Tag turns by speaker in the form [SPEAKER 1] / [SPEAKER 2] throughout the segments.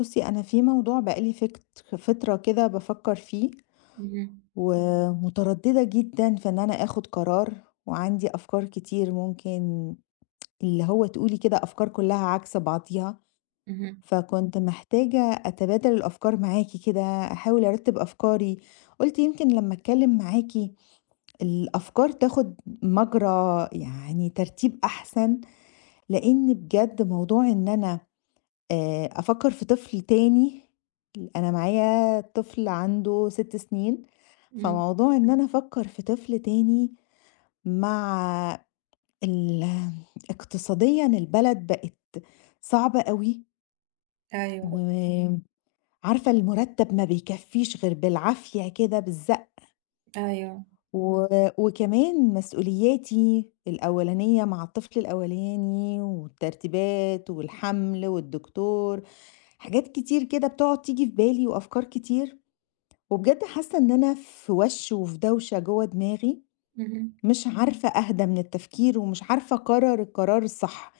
[SPEAKER 1] بُصّي، أنا في موضوع بقى لي فكت فترة كده بافكّر فيه،
[SPEAKER 2] اهم،
[SPEAKER 1] ومترددة جدًا في إن أنا آخُد قرار، وعندي أفكار كتير ممكن اللي هو تقولي كده أفكار كلّها عكس بعضيها،
[SPEAKER 2] اهم،
[SPEAKER 1] فكنت محتاجة أتبادل الأفكار معاكِ كده، أحاول أرتّب أفكاري، قُلت يمكن لمّا أتكلّم معاكِ الأفكار تاخُد مجرى يعني ترتيب أحسن، لإن بجد موضوع إن أنا أفكّر في طفل تاني، أنا معايا طفل عنده 6 سنين،
[SPEAKER 2] إمم،
[SPEAKER 1] فموضوع إن أنا أفكّر في طفل تاني مع ال اقتصاديًا البلد بقت صعبة أوي،
[SPEAKER 2] أيوه،
[SPEAKER 1] وعارفة المُرتّب ما بيكفّيش غير بالعافية كده بالزق
[SPEAKER 2] أيوه،
[SPEAKER 1] و وكمان مسؤولياتي الأولانية مع الطفل الأولاني والترتيبات والحمل والدكتور، حاجات كتير كده بتقعد تيجي في بالي وأفكار كتير، وبجد حاسة إن أنا في وَش وفي دوشة جوّه دماغي،
[SPEAKER 2] اهم،
[SPEAKER 1] مش عارفة أهدى من التفكير ومش عارفة أقرر القرار الصح،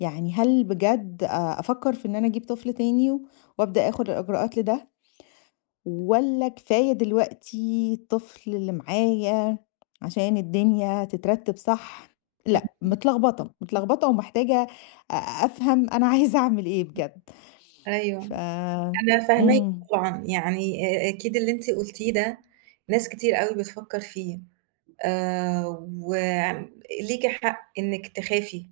[SPEAKER 1] يعني هل بجد أفكر في إن أنا أجيب طفل تاني وأبدأ آخد الإجراءات لده؟ والّا كفاية دلوقتي الطفل اللي معايا عشان الدنيا تترتب صح؟ لأ،
[SPEAKER 2] اهم،
[SPEAKER 1] متلخبطة، متلخبطة ومحتاجة أفهم أنا عايزة أعمل إيه بجد.
[SPEAKER 2] أيوه،
[SPEAKER 1] ف
[SPEAKER 2] أنا فاهماكِ
[SPEAKER 1] إمم،
[SPEAKER 2] طبعًا، يعني أكيد اللي أنتِ قُلتيه ده ناس كتير أوي بتفكّر فيه، وم ليكِ حق إنِّك تخافي،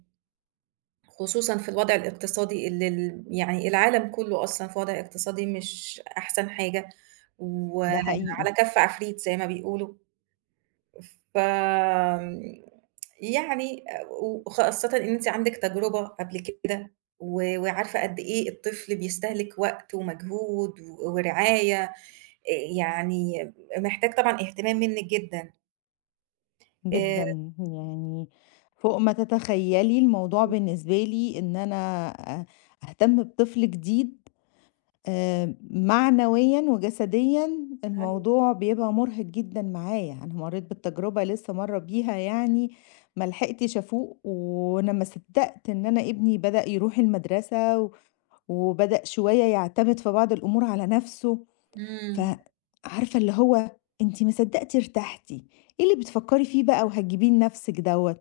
[SPEAKER 2] خصوصًا في الوضع الاقتصادي اللي يعني العالم كُلّه أصلًا في وضع اقتصادي مش أحسن حاجة،
[SPEAKER 1] ده حقيقي
[SPEAKER 2] وعلى كَف عفريت زي ما بيقولوا. ف آمم، يعني وخاصةً إن أنتِ عندِك تجربة قبل كده وعارفة قد إيه الطفل بيستهلك وقت ومجهود ورعاية، يعني محتاج طبعًا اهتمام منِّك جدًا. آآ
[SPEAKER 1] جدًا، يعني فوق ما تتخيلي الموضوع بالنسبة لي إن أنا أ أهتم بطفل جديد معنويًا وجسديًا
[SPEAKER 2] أيوه،
[SPEAKER 1] الموضوع بيبقى مرهق جدًا معايا، أنا مرّيت بالتجربة لسه مرّة بيها يعني ما لحقتش أفوق، وأنا ما صدّقت إن أنا ابني بدأ يروح المدرسة وبدأ شوية يعتمد في بعض الأمور على نَفْسه، ف
[SPEAKER 2] إمم،
[SPEAKER 1] عارفة اللي هو أنتِ ما صدّقتِ ارتحتِ، إيه اللي بتفكّري فيه بقى وهتجيبيه لنَفْسِك دوّة؟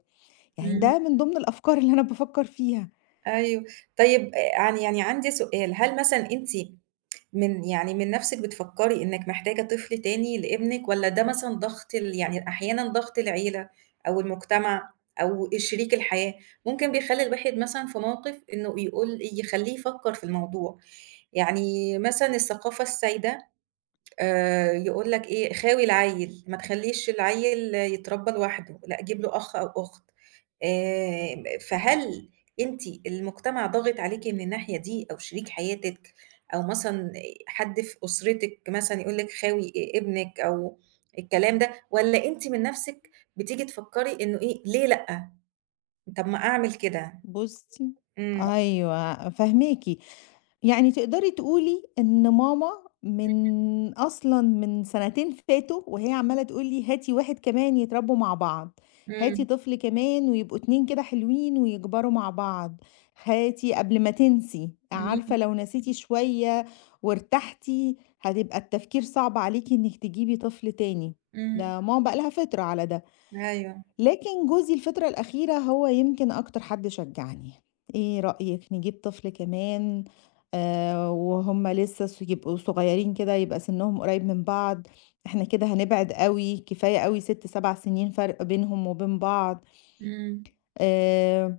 [SPEAKER 1] يعني
[SPEAKER 2] إمم،
[SPEAKER 1] ده من ضمن الأفكار اللي أنا بافكّر فيها.
[SPEAKER 2] أيوه. طيب عن يعني عندي سؤال، هل مثلًا أنتِ من نَفْسِك بتفكّري إنِّك محتاجة طفل تاني لابنِك والّا ده مثلًا ضغط يعني أحيانًا ضغط العيلة أو المجتمع أو شريك الحياة، ممكن بيخلّي الواحد مثلًا في موقِف إنه يقول يخلّيه يفكّر في الموضوع. يعني مثلًا الثقافة السائدة يقول لك إيه، خاوي العيّل، ما تخلّيش العيّل يتربّى لوحده، لأ جيب له أخ أو أخت. آآ فهل أنتِ المجتمع ضاغط عليكِ من الناحية دي أو شريك حياتِك أو مثلًا حد في أسرتِك مثلًا يقول لِك خاوي ابنِك أو الكلام ده، والّا أنتِ من نَفْسِك بتيجي تفكّري إنه إيه، ليه لأ، طَب ما أعمل كده؟
[SPEAKER 1] بُصّي،
[SPEAKER 2] إمم،
[SPEAKER 1] أيوه فاهماكِ. يعني تقدري تقولي إن ماما من أصلًا من سنتين فاتوا وهي عمّالة تقول لي: "هاتي واحد كمان يتربّوا مع بعض،
[SPEAKER 2] إمم،
[SPEAKER 1] هاتي طفل كمان ويبقوا 2 كده حلوين ويكبروا مع بعض، هاتي قبل ما تنسي، عارفة
[SPEAKER 2] إمم،
[SPEAKER 1] لو نسيتِ شوية وارتحتِ هتبقى التفكير صعب عليكِ إنِّك تجيبي طفل تاني."
[SPEAKER 2] إمم،
[SPEAKER 1] ده ماما بقى لها فترة على ده.
[SPEAKER 2] أيوه،
[SPEAKER 1] لكن جوزي الفترة الأخيرة هو يمكن أكتر حد شجعني، إيه رأيك نجيب طفل كمان، آه وهم لسه يبقوا صغيرين كده يبقى سنهم قريب من بعض، احنا كده هنبعد قوي، كفاية قوي ست سبع سنين فرق بينهم وبين بعض،
[SPEAKER 2] إمم،
[SPEAKER 1] آه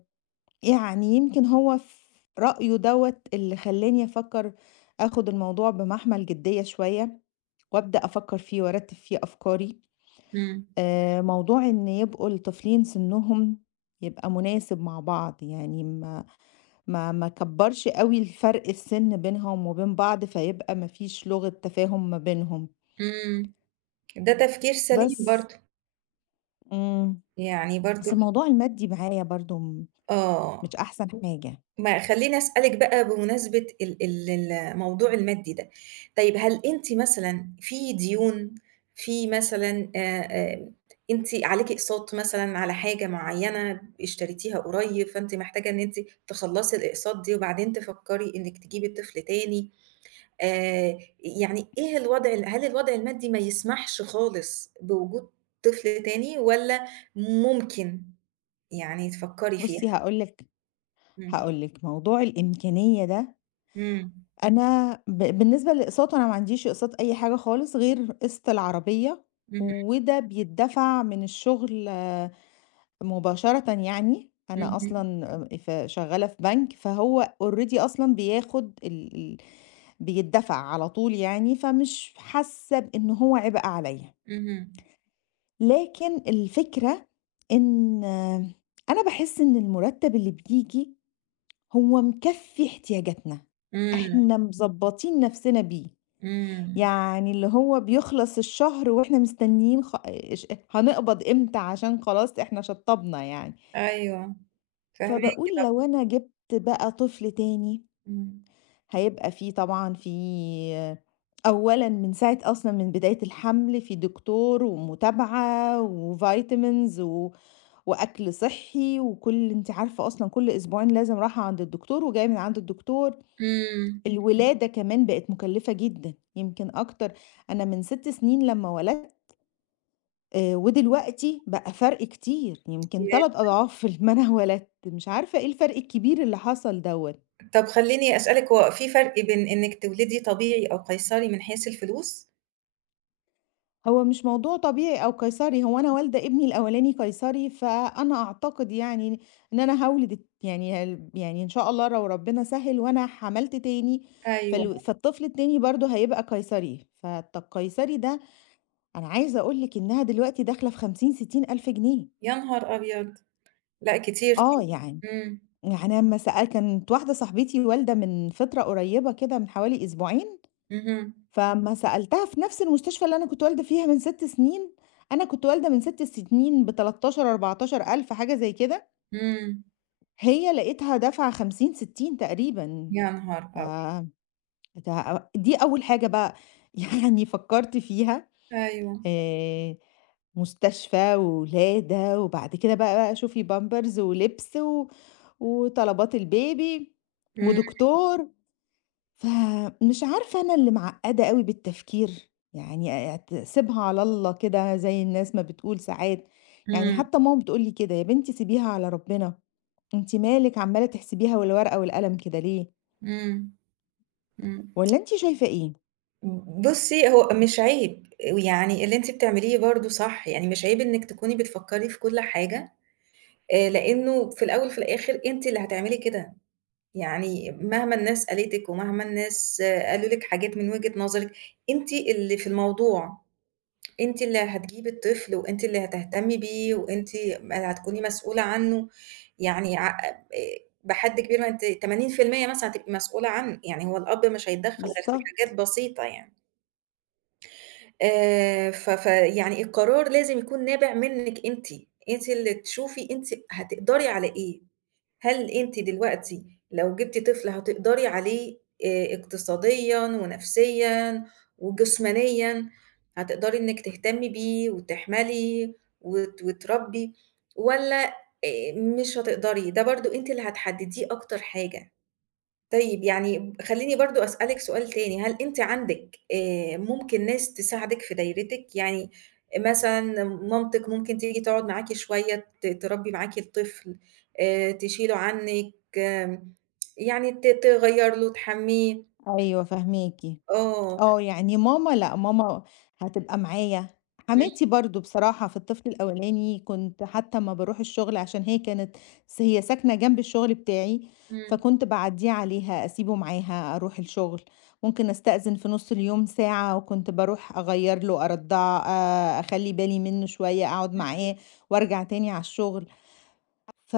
[SPEAKER 1] يعني يمكن هو في رأيه دوت اللي خلاني أفكر أخد الموضوع بمحمل جدية شوية وأبدأ أفكر فيه وأرتب فيه أفكاري،
[SPEAKER 2] إمم،
[SPEAKER 1] موضوع إن يبقوا الطفلين سنّهم يبقى مناسب مع بعض، يعني ما اكبّرش أوي الفرق السِن بينهم وبين بعض، فيبقى ما فيش لغة تفاهم ما بينهم،
[SPEAKER 2] إمم، ده تفكير سليم
[SPEAKER 1] بس
[SPEAKER 2] برضه.
[SPEAKER 1] إمم،
[SPEAKER 2] يعني
[SPEAKER 1] بس
[SPEAKER 2] برضه
[SPEAKER 1] الموضوع المادي معايا برضه
[SPEAKER 2] آه.
[SPEAKER 1] مش أحسن حاجة.
[SPEAKER 2] ما خلّيني أسألِك بقى بمناسبة ال ال الموضوع المادي ده، طيب هل أنتِ مثلًا في ديون، في مثلًا أنتِ عليكِ أقساط مثلًا على حاجة معيّنة اشتريتيها قريب، فأنتِ محتاجة إن أنتِ تخلّصي الأقساط دي وبعدين تفكّري إنِّك تجيبي طفل تاني، يعني إيه الوضع ال هل الوضع المادي ما يسمحش خالص بوجود طفل تاني والّا ممكن يعني تفكّري فيها؟
[SPEAKER 1] بُصّي، هاقول لِك
[SPEAKER 2] إمم.
[SPEAKER 1] هاقول لِك موضوع الإمكانية ده،
[SPEAKER 2] إمم.
[SPEAKER 1] أنا بالنسبة للأقساط أنا ما عنديش أقساط أي حاجة خالص غير قسط العربية،
[SPEAKER 2] اهم،
[SPEAKER 1] وده بيتدفع من الشغل مباشرةً يعني، أنا
[SPEAKER 2] اهم،
[SPEAKER 1] أصلًا ف شغّالة في بنك، فهو already أصلًا بياخد ال ال بيدّفع على طول يعني، فمش حاسة بإن هو عبء عليّا.
[SPEAKER 2] اهم.
[SPEAKER 1] لكن الفكرة إن أنا باحس إن المُرتّب اللي بييجي هو مكفّي احتياجاتنا،
[SPEAKER 2] إمم،
[SPEAKER 1] إحنا مضبّطين نَفْسنا بيه،
[SPEAKER 2] إمم.
[SPEAKER 1] يعني اللي هو بيخلص الشهر وإحنا مستنيين خ ش هنقبض إمتى عشان خلاص إحنا شطّبنا يعني.
[SPEAKER 2] أيوه، فاهماكِ
[SPEAKER 1] فباقول لو
[SPEAKER 2] طبعًا.
[SPEAKER 1] أنا جِبت بقى طفل تاني،
[SPEAKER 2] إمم.
[SPEAKER 1] هيبقى في طبعًا، في أولًا من ساعة، أصلًا من بداية الحمل في دكتور ومتابعة وvitamins وأكل صحّي وكل أنتِ عارفة أصلًا كل أسبوعين لازم راحة عند الدكتور وجاية من عند الدكتور. اهم.
[SPEAKER 2] إمم.
[SPEAKER 1] الولادة كمان بقت مُكلّفة جدًا، يمكن أكتر. أنا من 6 سنين لمّا ولدت ودلوقتي بقى فرق كتير، يمكن 3 أضعاف لمّا أنا ولدت، مش عارفة إيه الفرق الكبير اللي حصل دوّة.
[SPEAKER 2] طب خلّيني أسألِك هو في فرق بين إنِّك تولدي طبيعي أو قيصري من حيث الفلوس؟
[SPEAKER 1] هو مش موضوع طبيعي أو قيصري، هو أنا والدة ابني الأولاني قيصري، فأنا أعتقد يعني إن أنا هاولد يعني يعني إن شاء الله لو ربنا سهِّل وأنا حملت تاني،
[SPEAKER 2] أيوه.
[SPEAKER 1] فالطفل التاني برضه هيبقى قيصري، فالقيصري ده أنا عايزة أقول لِك إنها دلوقتي داخلة في 50، 60 ألف جنيه.
[SPEAKER 2] يا نهار أبيض! لأ كتير
[SPEAKER 1] آه
[SPEAKER 2] طبعًا.
[SPEAKER 1] يعني،
[SPEAKER 2] إمم.
[SPEAKER 1] يعني أمّا سأ كانت واحدة صاحبتي والدة من فترة قريبة كده من حوالي أسبوعين،
[SPEAKER 2] اهم.
[SPEAKER 1] فأمّا سألتها في نفس المستشفى اللي أنا كنت والدة فيها من 6 سنين، أنا كنت والدة من 6 سنين ب13، 14,000 حاجة زي كده،
[SPEAKER 2] إمم.
[SPEAKER 1] هي لقيتها دافعة 50، 60 تقريبًا.
[SPEAKER 2] يا نهار
[SPEAKER 1] ف
[SPEAKER 2] أبيض!
[SPEAKER 1] دي أول حاجة بقى يعني فكّرت فيها،
[SPEAKER 2] أيوه.
[SPEAKER 1] آآ، مستشفى وولادة وبعد كده بقى شوفي pampers ولبس وطلبات البيبي
[SPEAKER 2] إمم،
[SPEAKER 1] ودكتور، فمش عارفة أنا اللي معقّدة أوي بالتفكير، يعني سيبها على الله كده زي الناس ما بتقول ساعات، يعني
[SPEAKER 2] إمم،
[SPEAKER 1] حتى ماما بتقول لي كده: "يا بنتي سيبيها على ربنا، أنتِ مالِك عمّالة تحسبيها والورقة والقلم كده ليه،
[SPEAKER 2] إمم، إمم.
[SPEAKER 1] والّا أنتِ شايفة إيه؟"
[SPEAKER 2] بُصّي، هو مش عيب، ويعني اللي أنتِ بتعمليه برضه صح، يعني مش عيب إنِّك تكوني بتفكّري في كل حاجة لإنه في الأول وفي الآخر أنتِ اللي هتعملي كده، يعني مهما الناس قالتِك ومهما الناس قالوا لِك حاجات من وجهة نظرِك، أنتِ اللي في الموضوع، أنتِ اللي هتجيبي الطفل وأنتِ اللي هتهتمي بيه وأنتِ ما هتكوني مسؤولة عنه، يعني ع بحد كبير ما أنتِ 80% مثلًا هتبقي مسؤولة عنه، يعني هو الأب مش هيتدخّل غير في حاجات
[SPEAKER 1] بالضبط.
[SPEAKER 2] بسيطة يعني. ف فيعني القرار لازم يكون نابع منِّك أنتِ، أنتِ اللي تشوفي أنتِ هتقدري على إيه، هل أنتِ دلوقتي لو جبتِ طفل هتقدري عليه اقتصاديًا ونفسيًا وجسمانيًا، هتقدري إنِّك تهتمي بيه وتحملي وتربّي والّا مش هتقدري، ده برضه أنتِ اللي هتحدّديه أكتر حاجة. طيب يعني خلّيني برضه أسألِك سؤال تاني، هل أنتِ عندِك ممكن ناس تساعدِك في دايرتِك؟ يعني مثلًا مامتِك ممكن تيجي تقعد معاكِ شوية تربّي معاكِ الطفل، تشيله عنِّك، آمم يعني تغيّر له، تحمّيه،
[SPEAKER 1] أيوه فاهماكِ.
[SPEAKER 2] آه،
[SPEAKER 1] آه، يعني لأ، ماما هتبقى معايا.
[SPEAKER 2] إمم،
[SPEAKER 1] حماتي برضه بصراحة في الطفل الأولاني كنت حتى أمّا باروح الشغل عشان هي كانت هي ساكنة جنب الشغل بتاعي،
[SPEAKER 2] إمم،
[SPEAKER 1] فكنت باعدّيه عليها، أسيبه معاها، أروح الشغل، ممكن أستأذن في نُص اليوم ساعة وكنت باروح أغيّر له، أرضّعه، أخلّي بالي منّه شوية، أقعد معاه وأرجع تاني على الشغل. ف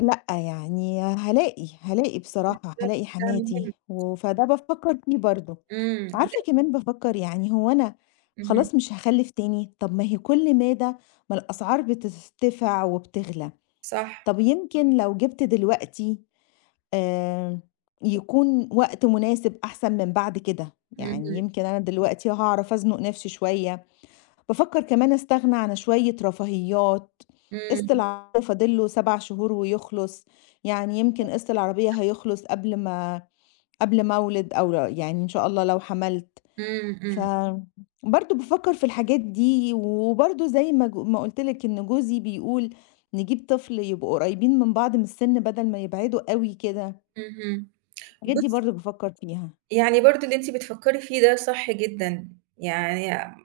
[SPEAKER 1] لأ، يعني هالاقي، هالاقي بصراحة،
[SPEAKER 2] بالضبط
[SPEAKER 1] هالاقي
[SPEAKER 2] ده
[SPEAKER 1] حماتي
[SPEAKER 2] مهم،
[SPEAKER 1] فده بافكّر فيه برضه.
[SPEAKER 2] إمم،
[SPEAKER 1] عارفة كمان بافكّر يعني هو أنا
[SPEAKER 2] اهم،
[SPEAKER 1] خلاص مش هاخلّف تاني، طب ما هي كل مادة، ما الأسعار بترتفع وبتغلى،
[SPEAKER 2] صح،
[SPEAKER 1] طب يمكن لو جِبت دلوقتي آآ، يكون وقت مناسب أحسن من بعد كده، يعني
[SPEAKER 2] اهم،
[SPEAKER 1] يمكن أنا دلوقتي هاعرف أزنُق نفْسي شوية، بافكّر كمان أستغنى عن شوية رفاهيات،
[SPEAKER 2] إمم،
[SPEAKER 1] قسط العربية فاضل له 7 شهور ويخلص، يعني يمكن قسط العربية هيخلص قبل ما أولد أو يعني إن شاء الله لو حَمَلت.
[SPEAKER 2] إمم،
[SPEAKER 1] ف
[SPEAKER 2] إمم،
[SPEAKER 1] برضه بافكّر في الحاجات دي، وبرضه زي ما ما قُلت لِك إن جوزي بيقول نجيب طفل يبقوا قريبين من بعض من السِن بدل ما يبعدوا أوي كده،
[SPEAKER 2] اهم.
[SPEAKER 1] الحاجات دي
[SPEAKER 2] بُصّي،
[SPEAKER 1] برضه بافكّر فيها.
[SPEAKER 2] يعني برضه اللي أنتِ بتفكّري فيه ده صح جدًا، يعني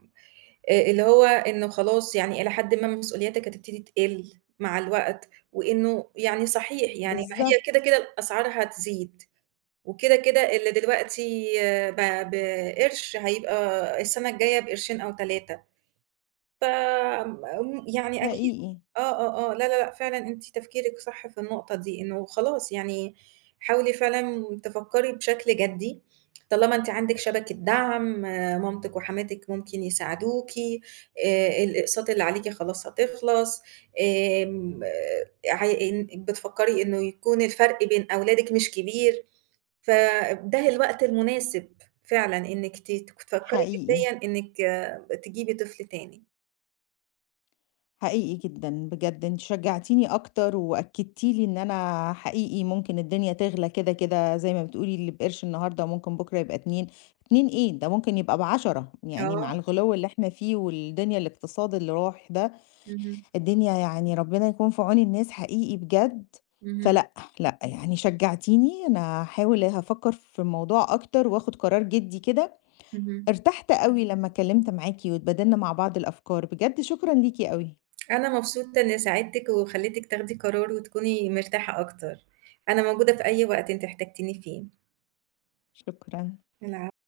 [SPEAKER 2] اللي هو إنه خلاص يعني إلى حدٍ ما مسؤولياتك هتبتدي تقِل مع الوقت، وإنه يعني صحيح يعني ما هي كده،
[SPEAKER 1] بالضبط،
[SPEAKER 2] كده الأسعار هتزيد، وكده، كده اللي دلوقتي آه، بقرش هيبقى السنة الجاية بقرشين أو 3. ف آمم يعني أكيد
[SPEAKER 1] حقيقي،
[SPEAKER 2] آه، آه، آه، لا، لا، لأ، فعلًا أنتِ تفكيرِك صح في النقطة دي، إنه خلاص يعني حاولي فعلًا تفكّري بشكل جدّي، طالما أنتِ عندِك شبكة دعم، مامتِك وحماتِك ممكن يساعدوكِ، الأقساط اللي عليكِ خلاص هتخلص، آمم عي إن بتفكّري إنه يكون الفرق بين أولادِك مش كبير، فده الوقت المناسب فعلًا إنِّك تفكّري
[SPEAKER 1] حقيقي،
[SPEAKER 2] جديًا إنِّك تجيبي طفل تاني.
[SPEAKER 1] حقيقي جدًا بجد، أنتِ شجّعتيني أكتر وأكدتِ لي إن أنا حقيقي ممكن الدنيا تغلى كده، كده زي ما بتقولي اللي بقرش النهارده ممكن بُكرة يبقى 2، 2 إيه، ده ممكن يبقى ب10 يعني مع
[SPEAKER 2] آه.
[SPEAKER 1] الغُلو اللي إحنا فيه والدنيا، الاقتصاد اللي رايح ده
[SPEAKER 2] اهم،
[SPEAKER 1] الدنيا، يعني ربنا يكون في عون الناس حقيقي بجد،
[SPEAKER 2] اهم،
[SPEAKER 1] فلأ، لأ، يعني شجّعتيني، أنا هاحاول هافكّر في الموضوع أكتر وآخُد قرار جِدّي كده،
[SPEAKER 2] اهم.
[SPEAKER 1] ارتحت أوي لمّا اتكلّمت معاكِ واتبادلنا مع بعض الأفكار، بجد شكرًا ليكِ أوي،
[SPEAKER 2] أنا مبسوطة إني ساعدتِك وخلّيتِك تاخدي قرار وتكوني مرتاحة أكتر. أنا موجودة في أي وقت أنتِ احتجتيني فيه.
[SPEAKER 1] شكرًا.
[SPEAKER 2] العفو.